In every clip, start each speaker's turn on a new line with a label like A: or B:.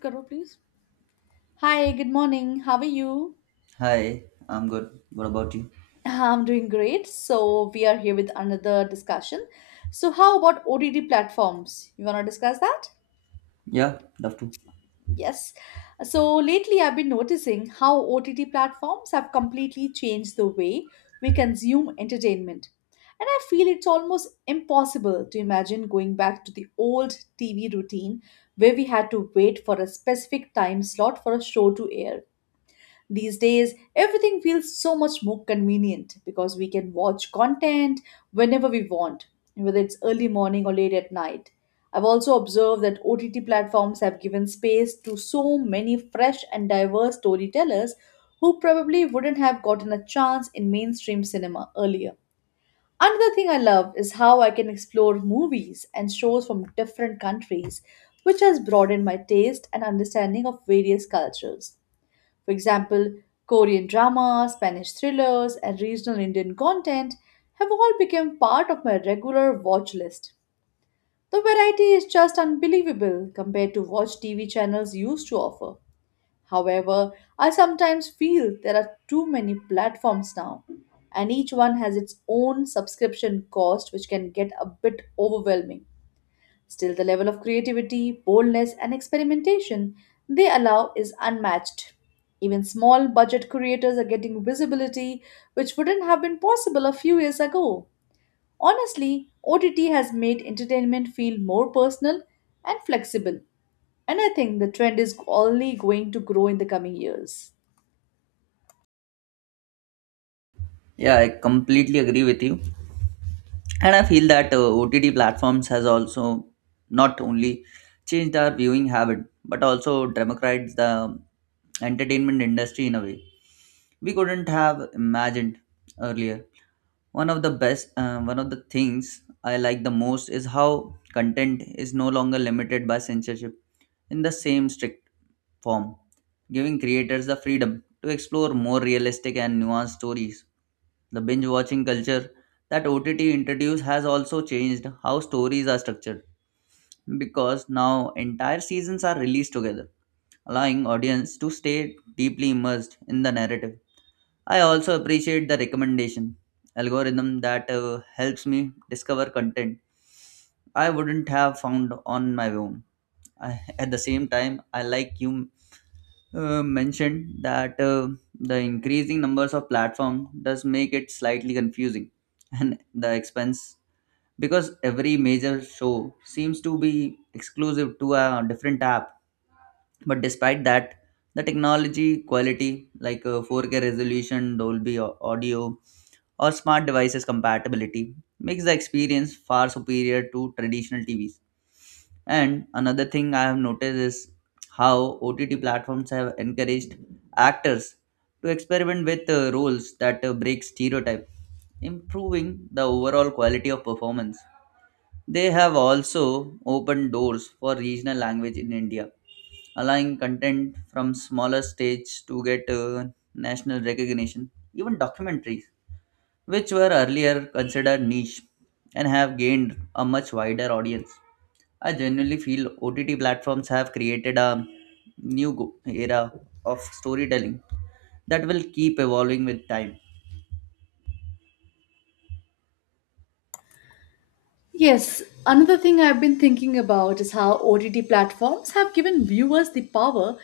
A: Karo, please. Hi, good morning. How are you?
B: Hi, I'm good. What about you?
A: I'm doing great. So, we are here with another discussion. So, how about OTT platforms? You want to discuss that?
B: Yeah, love to.
A: Yes. So, lately I've been noticing how OTT platforms have completely changed the way we consume entertainment. And I feel it's almost impossible to imagine going back to the old TV routine where we had to wait for a specific time slot for a show to air. These days, everything feels so much more convenient because we can watch content whenever we want, whether it's early morning or late at night. I've also observed that OTT platforms have given space to so many fresh and diverse storytellers who probably wouldn't have gotten a chance in mainstream cinema earlier. Another thing I love is how I can explore movies and shows from different countries, which has broadened my taste and understanding of various cultures. For example, Korean drama, Spanish thrillers, and regional Indian content have all become part of my regular watch list. The variety is just unbelievable compared to what TV channels used to offer. However, I sometimes feel there are too many platforms now, and each one has its own subscription cost, which can get a bit overwhelming. Still, the level of creativity, boldness, and experimentation they allow is unmatched. Even small budget creators are getting visibility which wouldn't have been possible a few years ago. Honestly, OTT has made entertainment feel more personal and flexible, and I think the trend is only going to grow in the coming years.
B: Yeah, I completely agree with you. And I feel that OTT platforms has also not only changed our viewing habit but also democratized the entertainment industry in a way we couldn't have imagined earlier. One of the one of the things I like the most is how content is no longer limited by censorship in the same strict form, giving creators the freedom to explore more realistic and nuanced stories. The binge watching culture that OTT introduced has also changed how stories are structured because now entire seasons are released together, allowing audience to stay deeply immersed in the narrative. I also appreciate the recommendation algorithm that helps me discover content I wouldn't have found on my own. I, at the same time, I like you mentioned that the increasing numbers of platform does make it slightly confusing and the expense, because every major show seems to be exclusive to a different app. But despite that, the technology quality like 4K resolution, audio, or smart devices compatibility makes the experience far superior to traditional TVs. And another thing I have noticed is how OTT platforms have encouraged actors to experiment with roles that break stereotype, improving the overall quality of performance. They have also opened doors for regional language in India, allowing content from smaller stages to get national recognition. Even documentaries which were earlier considered niche and have gained a much wider audience. I genuinely feel OTT platforms have created a era of storytelling that will keep evolving with time.
A: Yes, another thing I've been thinking about is how OTT platforms have given viewers the power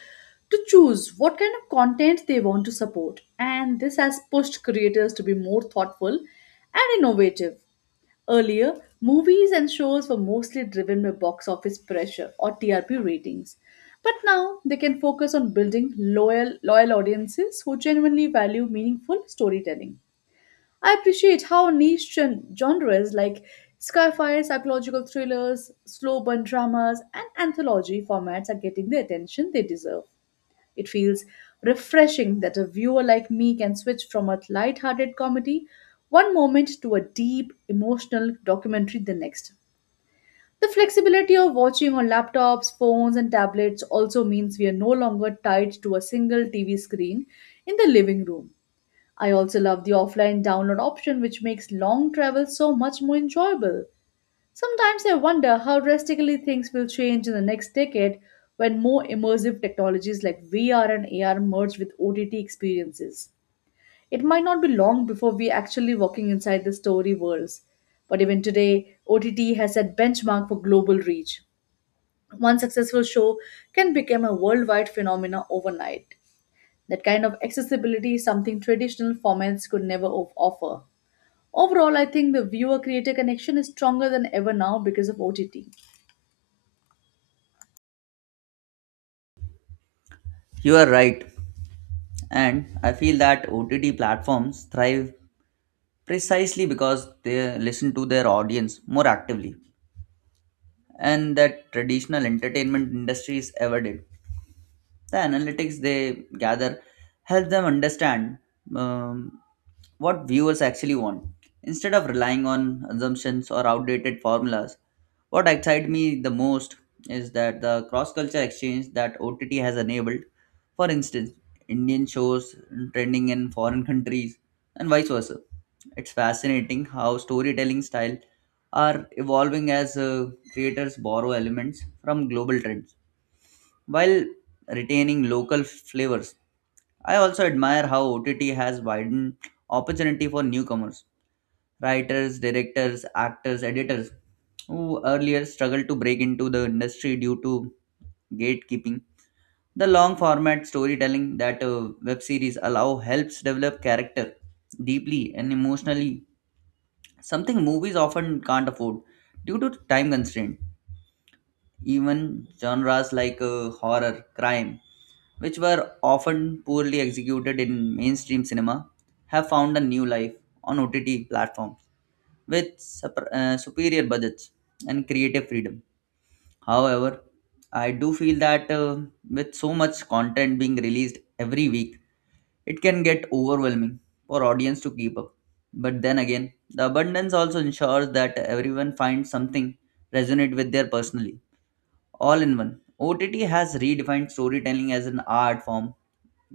A: to choose what kind of content they want to support, and this has pushed creators to be more thoughtful and innovative. Earlier, movies and shows were mostly driven by box office pressure or TRP ratings, but now they can focus on building loyal audiences who genuinely value meaningful storytelling. I appreciate how niche genres like sci-fi, psychological thrillers, slow burn dramas, and anthology formats are getting the attention they deserve. It feels refreshing that a viewer like me can switch from a light-hearted comedy one moment to a deep, emotional documentary the next. The flexibility of watching on laptops, phones, and tablets also means we are no longer tied to a single TV screen in the living room. I also love the offline download option, which makes long travel so much more enjoyable. Sometimes I wonder how drastically things will change in the next decade when more immersive technologies like VR and AR merge with OTT experiences. It might not be long before we're actually walking inside the story worlds. But even today, OTT has set benchmark for global reach. One successful show can become a worldwide phenomenon overnight. That kind of accessibility is something traditional formats could never offer. Overall, I think the viewer creator connection is stronger than ever now because of OTT.
B: You are right, and I feel that OTT platforms thrive precisely because they listen to their audience more actively and that traditional entertainment industries ever did. The analytics they gather help them understand um, what viewers actually want instead of relying on assumptions or outdated formulas. What excites me the most is that the cross-culture exchange that ott has enabled, for instance indian shows trending in foreign countries and vice versa. It's fascinating how storytelling style are evolving as creators borrow elements from global trends while retaining local flavors. I also admire how OTT has widened opportunity for newcomers, writers, directors, actors, editors who earlier struggled to break into the industry due to gatekeeping. The long format storytelling that web series allow helps develop character deeply and emotionally, something movies often can't afford due to time constraint. Even genres like horror, crime, which were often poorly executed in mainstream cinema, have found a new life on OTT platforms with superior budgets and creative freedom. However, I do feel that with so much content being released every week, it can get overwhelming for audience to keep up. But then again, the abundance also ensures that everyone finds something resonate with their personally. All in one, OTT has redefined storytelling as an art form,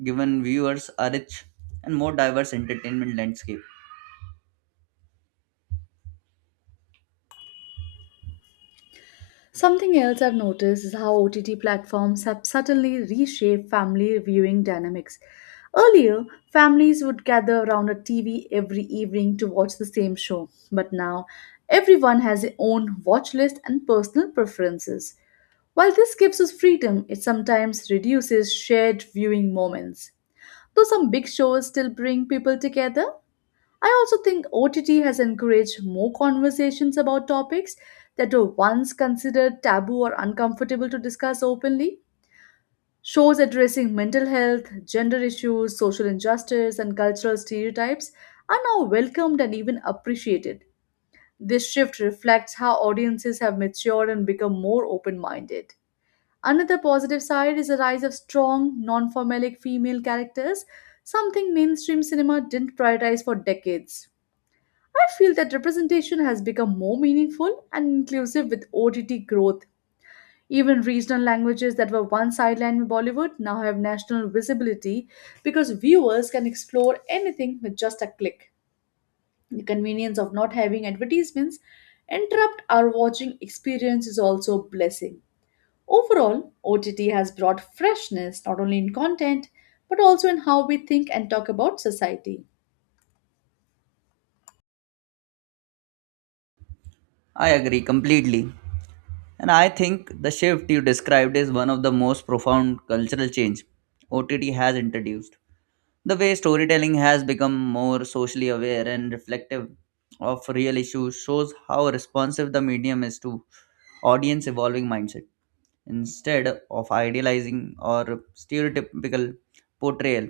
B: given viewers a rich and more diverse entertainment landscape.
A: Something else I've noticed is how OTT platforms have subtly reshaped family viewing dynamics. Earlier, families would gather around a TV every evening to watch the same show, but now everyone has their own watch list and personal preferences. While this gives us freedom, it sometimes reduces shared viewing moments. Though some big shows still bring people together, I also think OTT has encouraged more conversations about topics that were once considered taboo or uncomfortable to discuss openly. Shows addressing mental health, gender issues, social injustice, and cultural stereotypes are now welcomed and even appreciated. This shift reflects how audiences have matured and become more open minded. Another positive side is the rise of strong, non formalic female characters, something mainstream cinema didn't prioritize for decades. I feel that representation has become more meaningful and inclusive with OTT growth. Even regional languages that were once sidelined in Bollywood now have national visibility because viewers can explore anything with just a click. The convenience of not having advertisements interrupt our watching experience is also a blessing. Overall, OTT has brought freshness not only in content but also in how we think and talk about society.
B: I agree completely. And I think the shift you described is one of the most profound cultural change OTT has introduced. The way storytelling has become more socially aware and reflective of real issues shows how responsive the medium is to audience evolving mindset. Instead of idealizing or stereotypical portrayal,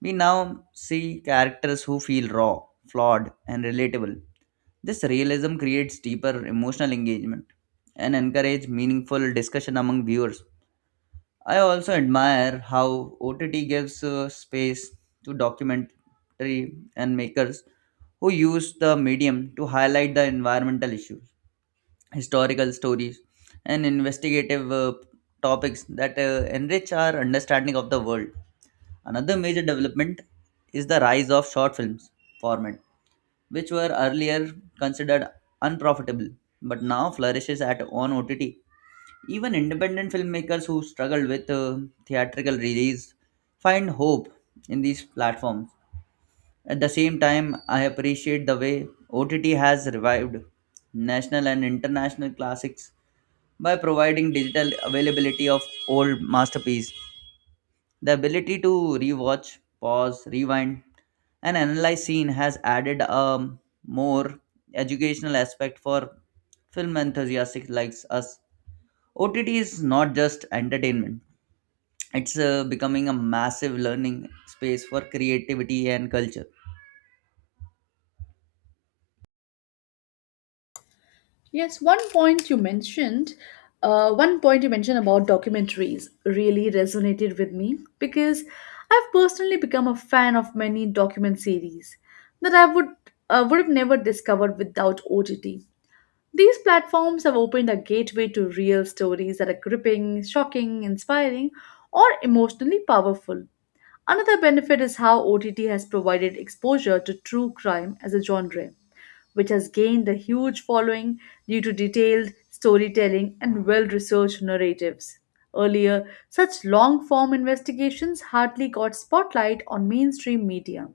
B: we now see characters who feel raw, flawed, and relatable. This realism creates deeper emotional engagement and encourage meaningful discussion among viewers. I also admire how OTT gives space to documentary and makers who use the medium to highlight the environmental issues, historical stories, and investigative topics that enrich our understanding of the world. Another major development is the rise of short films format, which were earlier considered unprofitable but now flourishes at on OTT. Even independent filmmakers who struggled with theatrical release find hope in these platforms. At the same time, I appreciate the way OTT has revived national and international classics by providing digital availability of old masterpieces. The ability to rewatch, pause, rewind, and analyze scene has added a more educational aspect for film enthusiasts like us. OTT is not just entertainment; it's becoming a massive learning space for creativity and culture.
A: Yes, one point you mentioned, one point you mentioned about documentaries really resonated with me because I've personally become a fan of many document series that I would have never discovered without OTT. These platforms have opened a gateway to real stories that are gripping, shocking, inspiring, or emotionally powerful. Another benefit is how OTT has provided exposure to true crime as a genre, which has gained a huge following due to detailed storytelling and well researched narratives. Earlier, such long form investigations hardly got spotlight on mainstream media.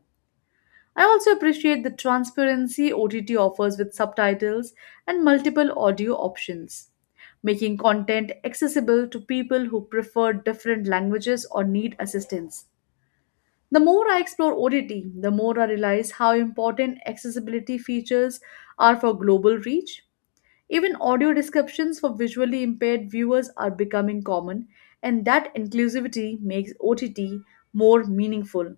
A: I also appreciate the transparency OTT offers with subtitles and multiple audio options, making content accessible to people who prefer different languages or need assistance. The more I explore OTT, the more I realize how important accessibility features are for global reach. Even audio descriptions for visually impaired viewers are becoming common, and that inclusivity makes OTT more meaningful.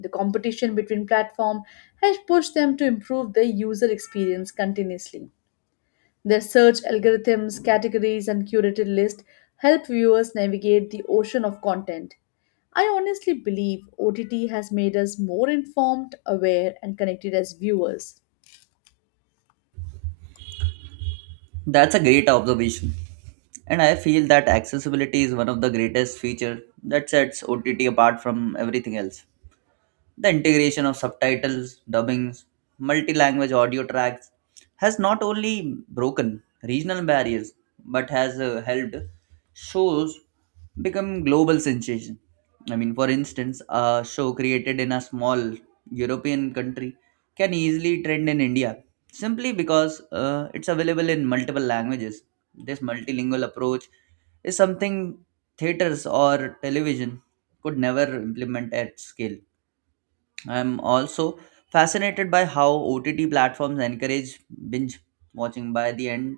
A: The competition between platforms has pushed them to improve their user experience continuously. Their search algorithms, categories, and curated lists help viewers navigate the ocean of content. I honestly believe OTT has made us more informed, aware, and connected as viewers.
B: That's a great observation, and I feel that accessibility is one of the greatest features that sets OTT apart from everything else. The integration of subtitles, dubbings, multi language audio tracks has not only broken regional barriers but has helped shows become global sensation. I mean, for instance, a show created in a small European country can easily trend in India simply because it's available in multiple languages. This multilingual approach is something theaters or television could never implement at scale. I'm also fascinated by how OTT platforms encourage binge watching by the end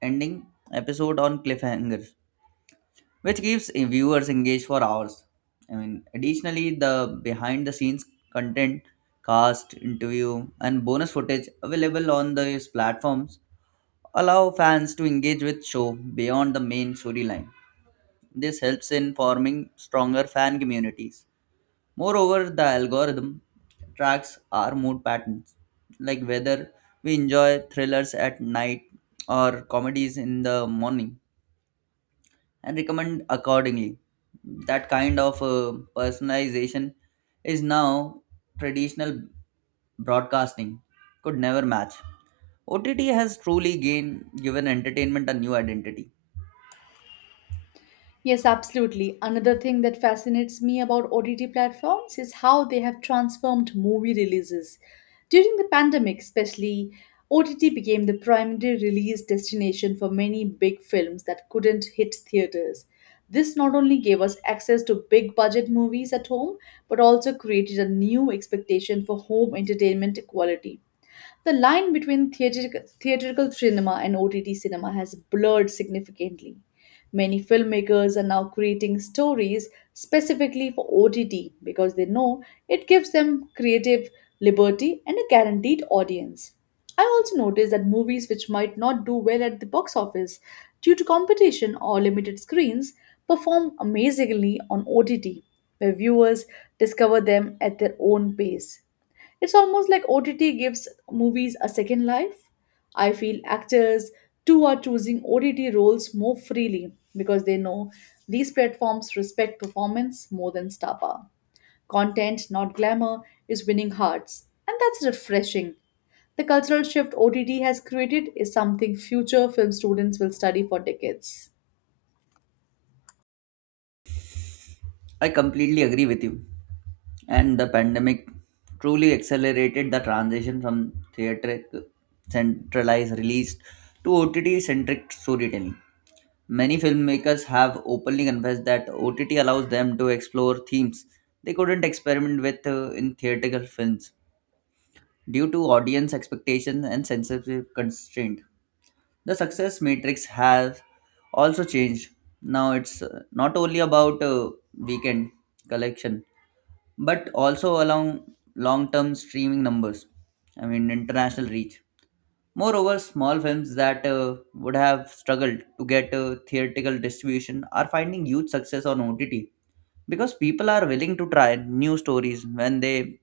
B: ending episode on cliffhangers, which keeps viewers engaged for hours. I mean, additionally, the behind the scenes content, cast, interview, and bonus footage available on these platforms allow fans to engage with show beyond the main storyline. This helps in forming stronger fan communities. Moreover, the algorithm tracks our mood patterns, like whether we enjoy thrillers at night or comedies in the morning, and recommend accordingly. That kind of personalization is now traditional broadcasting could never match. OTT has truly gained given entertainment a new identity.
A: Yes, absolutely. Another thing that fascinates me about OTT platforms is how they have transformed movie releases. During the pandemic, especially, OTT became the primary release destination for many big films that couldn't hit theaters. This not only gave us access to big budget movies at home, but also created a new expectation for home entertainment quality. The line between theatrical cinema and OTT cinema has blurred significantly. Many filmmakers are now creating stories specifically for OTT because they know it gives them creative liberty and a guaranteed audience. I also noticed that movies which might not do well at the box office due to competition or limited screens perform amazingly on OTT, where viewers discover them at their own pace. It's almost like OTT gives movies a second life. I feel actors too are choosing OTT roles more freely because they know these platforms respect performance more than star power. Content, not glamour, is winning hearts, and that's refreshing. The cultural shift OTT has created is something future film students will study for decades.
B: I completely agree with you. And the pandemic truly accelerated the transition from theatric centralized release to OTT centric storytelling. Many filmmakers have openly confessed that OTT allows them to explore themes they couldn't experiment with in theatrical films due to audience expectations and censorship constraint. The success matrix has also changed. Now it's not only about weekend collection but also along long term streaming numbers, I mean, international reach. Moreover, small films that would have struggled to get theatrical distribution are finding huge success on OTT because people are willing to try new stories when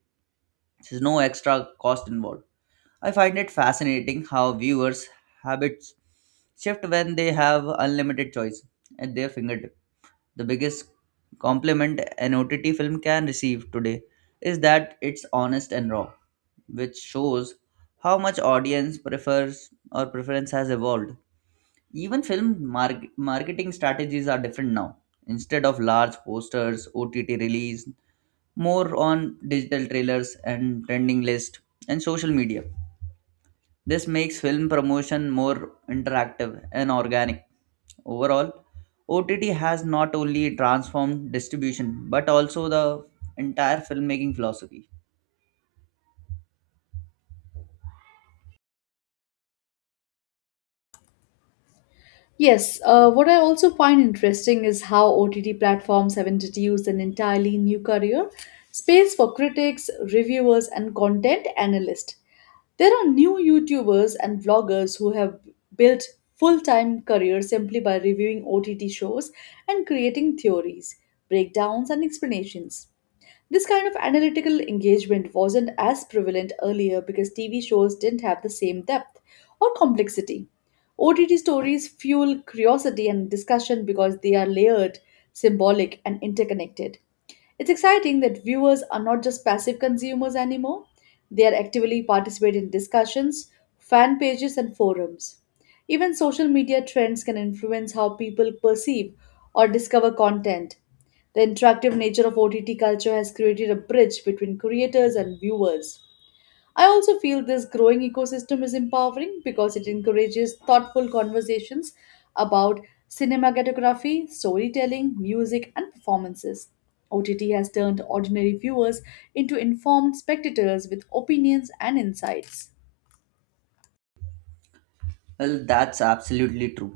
B: there's no extra cost involved. I find it fascinating how viewers' habits shift when they have unlimited choice at their fingertips. The biggest compliment an OTT film can receive today is that it's honest and raw, which shows how much audience prefers or preference has evolved. Even marketing strategies are different now. Instead of large posters, OTT release, more on digital trailers and trending list and social media. This makes film promotion more interactive and organic. Overall, OTT has not only transformed distribution but also the entire filmmaking philosophy.
A: Yes, what I also find interesting is how OTT platforms have introduced an entirely new career space for critics, reviewers, and content analysts. There are new YouTubers and vloggers who have built full time careers simply by reviewing OTT shows and creating theories, breakdowns, and explanations. This kind of analytical engagement wasn't as prevalent earlier because TV shows didn't have the same depth or complexity. OTT stories fuel curiosity and discussion because they are layered, symbolic, and interconnected. It's exciting that viewers are not just passive consumers anymore, they are actively participating in discussions, fan pages, and forums. Even social media trends can influence how people perceive or discover content, the interactive nature of OTT culture has created a bridge between creators and viewers. I also feel this growing ecosystem is empowering because it encourages thoughtful conversations about cinematography, storytelling, music, and performances. OTT has turned ordinary viewers into informed spectators with opinions and insights.
B: Well, that's absolutely true.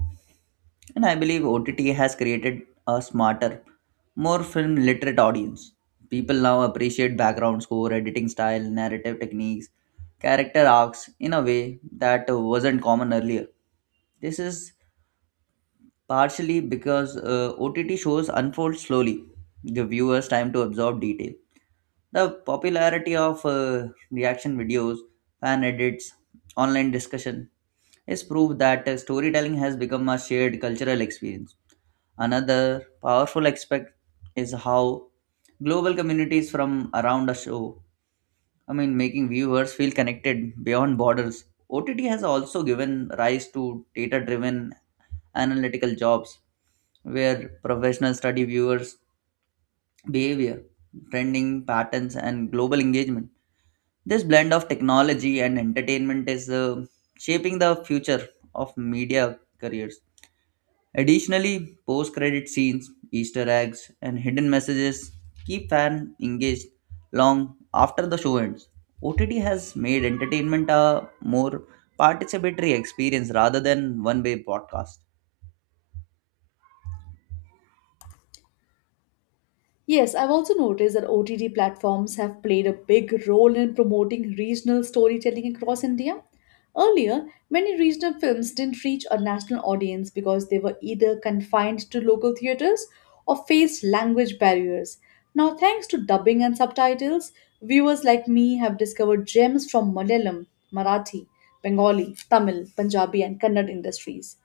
B: And I believe OTT has created a smarter, more film literate audience. People now appreciate background score, editing style, narrative techniques, character arcs in a way that wasn't common earlier. This is partially because OTT shows unfold slowly, the viewers time to absorb detail. The popularity of reaction videos, fan edits, online discussion is proof that storytelling has become a shared cultural experience. Another powerful aspect is how global communities from around a show, I mean, making viewers feel connected beyond borders. OTT has also given rise to data driven analytical jobs where professionals study viewers' behavior, trending patterns, and global engagement. This blend of technology and entertainment is shaping the future of media careers. Additionally, post credit scenes, Easter eggs, and hidden messages keep fans engaged long after the show ends. OTT has made entertainment a more participatory experience rather than one way broadcast.
A: Yes, I've also noticed that OTT platforms have played a big role in promoting regional storytelling across India. Earlier, many regional films didn't reach a national audience because they were either confined to local theaters or faced language barriers. Now, thanks to dubbing and subtitles, viewers like me have discovered gems from Malayalam, Marathi, Bengali, Tamil, Punjabi, and Kannada industries.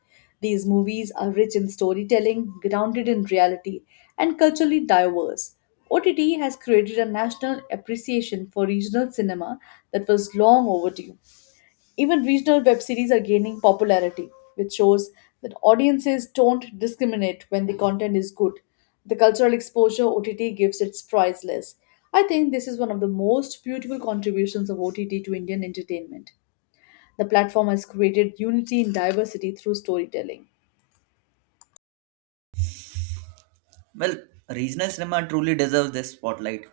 A: These movies are rich in storytelling, grounded in reality, and culturally diverse. OTT has created a national appreciation for regional cinema that was long overdue. Even regional web series are gaining popularity, which shows that audiences don't discriminate when the content is good. The cultural exposure OTT gives is priceless. I think this is one of the most beautiful contributions of OTT to Indian entertainment. The platform has created unity in diversity through storytelling.
B: Well, regional cinema truly deserves this spotlight,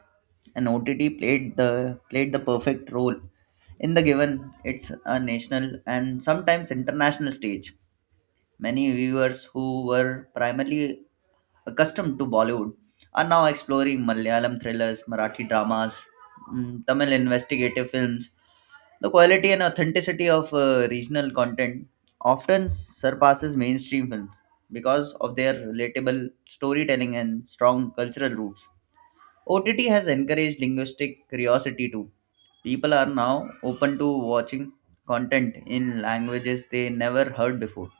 B: and OTT played the perfect role in the given it's a national and sometimes international stage. Many viewers who were primarily accustomed to Bollywood are now exploring Malayalam thrillers, Marathi dramas, Tamil investigative films. The quality and authenticity of regional content often surpasses mainstream films because of their relatable storytelling and strong cultural roots. OTT has encouraged linguistic curiosity too. People are now open to watching content in languages they never heard before.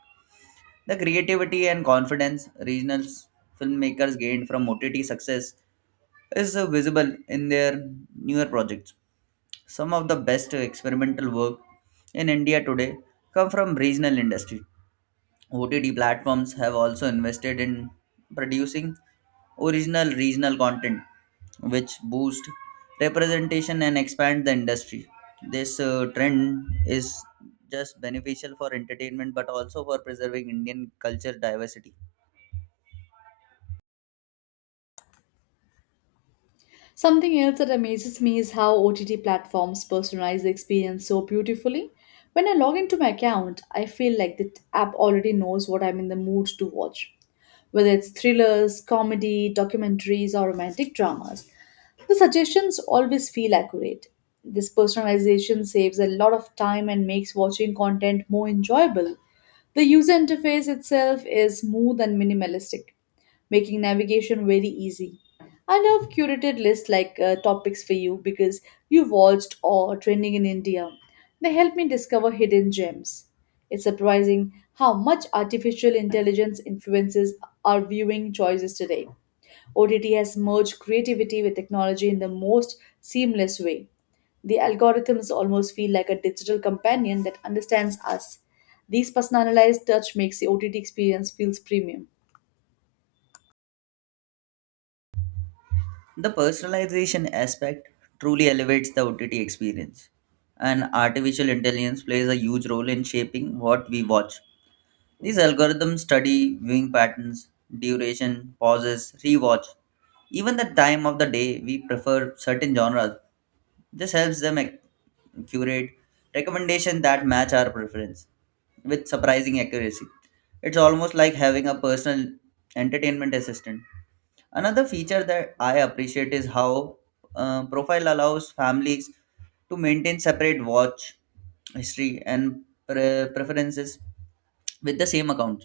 B: The creativity and confidence filmmakers gained from OTT success is visible in their newer projects. Some of the best experimental work in India today come from regional industry. OTT platforms have also invested in producing original regional content which boost representation and expand the industry. This trend is just beneficial for entertainment but also for preserving Indian culture diversity.
A: Something else that amazes me is how OTT platforms personalize the experience so beautifully. When I log into my account, I feel like the app already knows what I'm in the mood to watch, whether it's thrillers, comedy, documentaries, or romantic dramas. The suggestions always feel accurate. This personalization saves a lot of time and makes watching content more enjoyable. The user interface itself is smooth and minimalistic, making navigation very easy. And I've curated lists like topics for you because you watched or trending in India. They help me discover hidden gems. It's surprising how much artificial intelligence influences our viewing choices today. OTT has merged creativity with technology in the most seamless way. The algorithms almost feel like a digital companion that understands us. These personalized touch makes the OTT experience feels premium.
B: The personalization aspect truly elevates the OTT experience, and artificial intelligence plays a huge role in shaping what we watch. These algorithms study viewing patterns, duration, pauses, rewatch, even the time of the day we prefer certain genres. This helps them curate recommendations that match our preference with surprising accuracy. It's almost like having a personal entertainment assistant. Another feature that I appreciate is how Profile allows families to maintain separate watch history and preferences with the same account.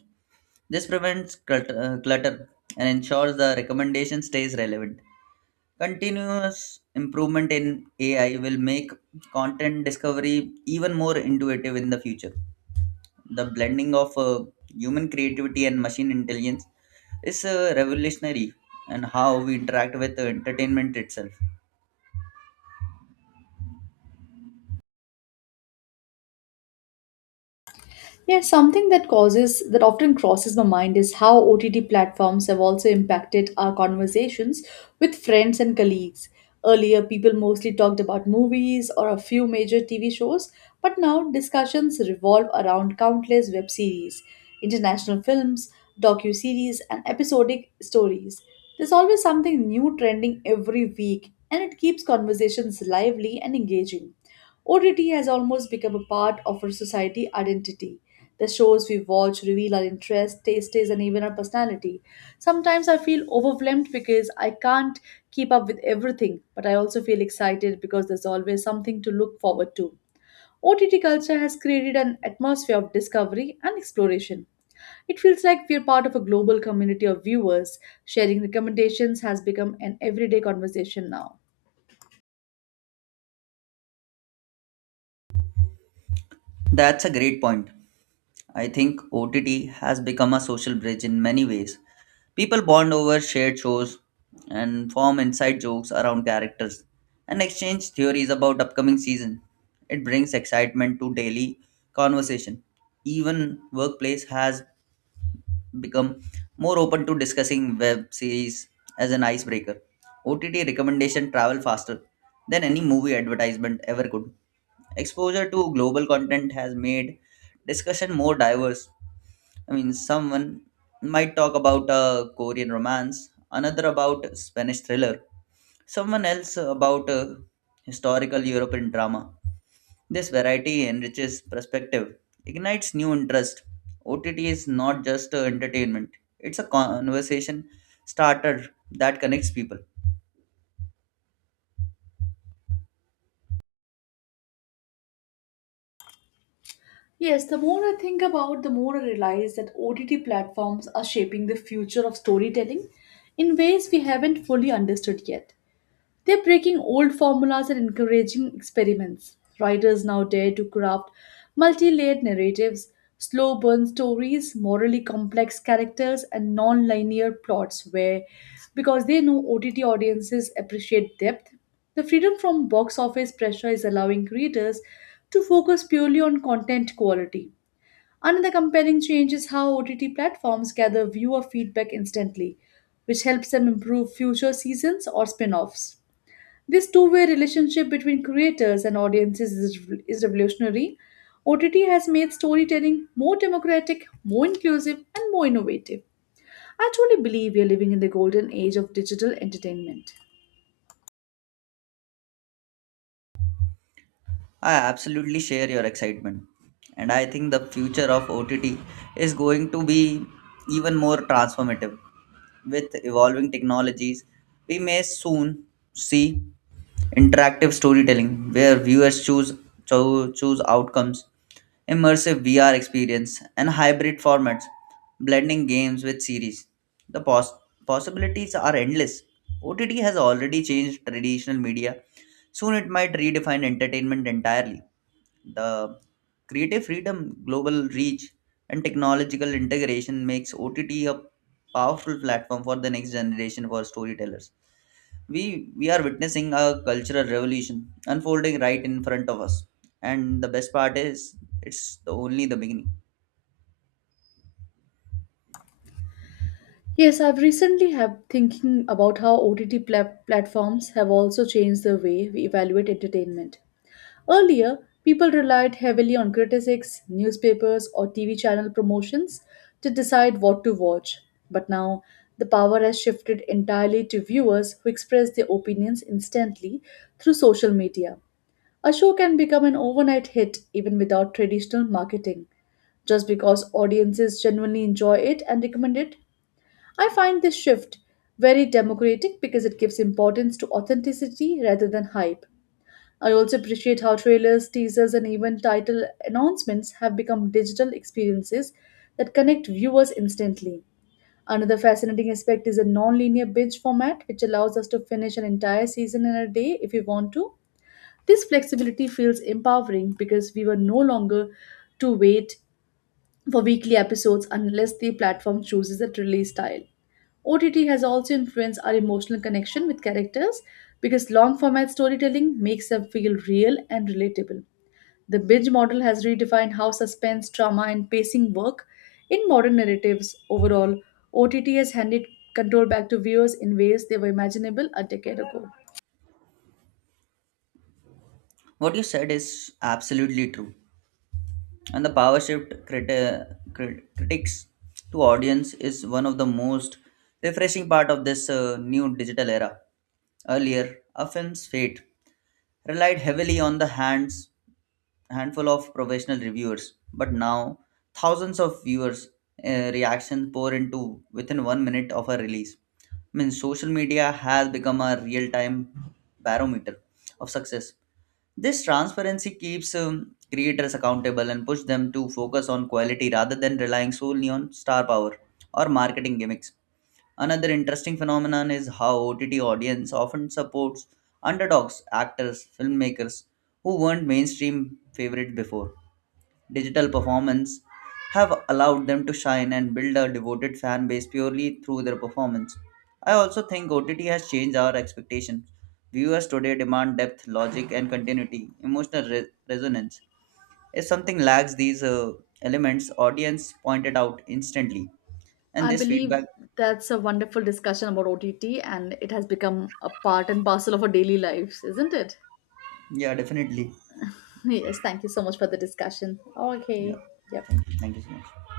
B: This prevents clutter and ensures the recommendation stays relevant. Continuous improvement in AI will make content discovery even more intuitive in the future. The blending of human creativity and machine intelligence is revolutionary and how we interact with the entertainment itself.
A: Yeah, something that often crosses my mind is how OTT platforms have also impacted our conversations with friends and colleagues. Earlier, people mostly talked about movies or a few major TV shows, but now discussions revolve around countless web series, international films, docu-series, and episodic stories. There's always something new trending every week, and it keeps conversations lively and engaging. OTT has almost become a part of our society identity the shows we watch reveal our interests, tastes, and even our personality. Sometimes I feel overwhelmed because I can't keep up with everything, but I also feel excited because there's always something to look forward to. OTT culture has created an atmosphere of discovery and exploration. It feels like we're part of a global community of viewers. Sharing recommendations has become an everyday conversation now.
B: That's a great point. I think OTT has become a social bridge in many ways. People bond over shared shows and form inside jokes around characters and exchange theories about upcoming season. It brings excitement to daily conversation. Even workplace has become more open to discussing web series as an icebreaker. OTT recommendation travel faster than any movie advertisement ever could. Exposure to global content has made discussion more diverse. I mean, someone might talk about a Korean romance, another about Spanish thriller, someone else about a historical European drama. This variety enriches perspective, ignites new interest. OTT is not just entertainment, it's a conversation starter that connects people.
A: Yes, the more I think about, the more I realize that OTT platforms are shaping the future of storytelling in ways we haven't fully understood yet. They're breaking old formulas and encouraging experiments. Writers now dare to craft multi layered narratives, slow burn stories, morally complex characters, and non linear plots where, because they know OTT audiences appreciate depth, the freedom from box office pressure is allowing creators to focus purely on content quality. Another compelling change is how OTT platforms gather viewer feedback instantly, which helps them improve future seasons or spin offs. This two-way relationship between creators and audiences is revolutionary. OTT has made storytelling more democratic, more inclusive, and more innovative. I truly believe we are living in the golden age of digital entertainment.
B: I absolutely share your excitement. And I think the future of OTT is going to be even more transformative. With evolving technologies, we may soon see interactive storytelling where viewers choose outcomes, immersive VR experience, and hybrid formats, blending games with series. The possibilities are endless. OTT has already changed traditional media. Soon it might redefine entertainment entirely. The creative freedom, global reach, and technological integration makes OTT a powerful platform for the next generation for storytellers. We are witnessing a cultural revolution unfolding right in front of us. And the best part is it's the only the beginning.
A: Yes, I've recently have thinking about how OTT platforms have also changed the way we evaluate entertainment. Earlier, people relied heavily on critics, newspapers, or TV channel promotions to decide what to watch. But now, the power has shifted entirely to viewers who express their opinions instantly through social media. A show can become an overnight hit even without traditional marketing, just because audiences genuinely enjoy it and recommend it. I find this shift very democratic because it gives importance to authenticity rather than hype. I also appreciate how trailers, teasers, and even title announcements have become digital experiences that connect viewers instantly. Another fascinating aspect is a non-linear binge format, which allows us to finish an entire season in a day if we want to. This flexibility feels empowering because we were no longer to wait for weekly episodes unless the platform chooses a release style. OTT has also influenced our emotional connection with characters because long format storytelling makes them feel real and relatable. The Binge model has redefined how suspense, trauma, and pacing work in modern narratives. Overall, OTT has handed control back to viewers in ways they were imaginable a decade ago.
B: What you said is absolutely true. And the power shift critics to audience is one of the most refreshing part of this new digital era. Earlier, a film's fate relied heavily on the hands handful of professional reviewers, but now thousands of viewers reactions pour into within 1 minute of a release. I mean social media has become a real-time barometer of success. This transparency keeps creators accountable and push them to focus on quality rather than relying solely on star power or marketing gimmicks. Another interesting phenomenon is how OTT audience often supports underdogs, actors, filmmakers who weren't mainstream favorite before. Digital performance have allowed them to shine and build a devoted fan base purely through their performance. I also think OTT has changed our expectations. Viewers today demand depth, logic, and continuity, resonance. If something lacks these elements, audience point it out instantly. And
A: I
B: this feedback,
A: believe that's a wonderful discussion about OTT, and it has become a part and parcel of our daily lives, isn't it?
B: yeah, definitely.
A: Yes, thank you so much for the discussion.
B: Yeah,
A: Okay, yep.
B: thank you. Thank you so much.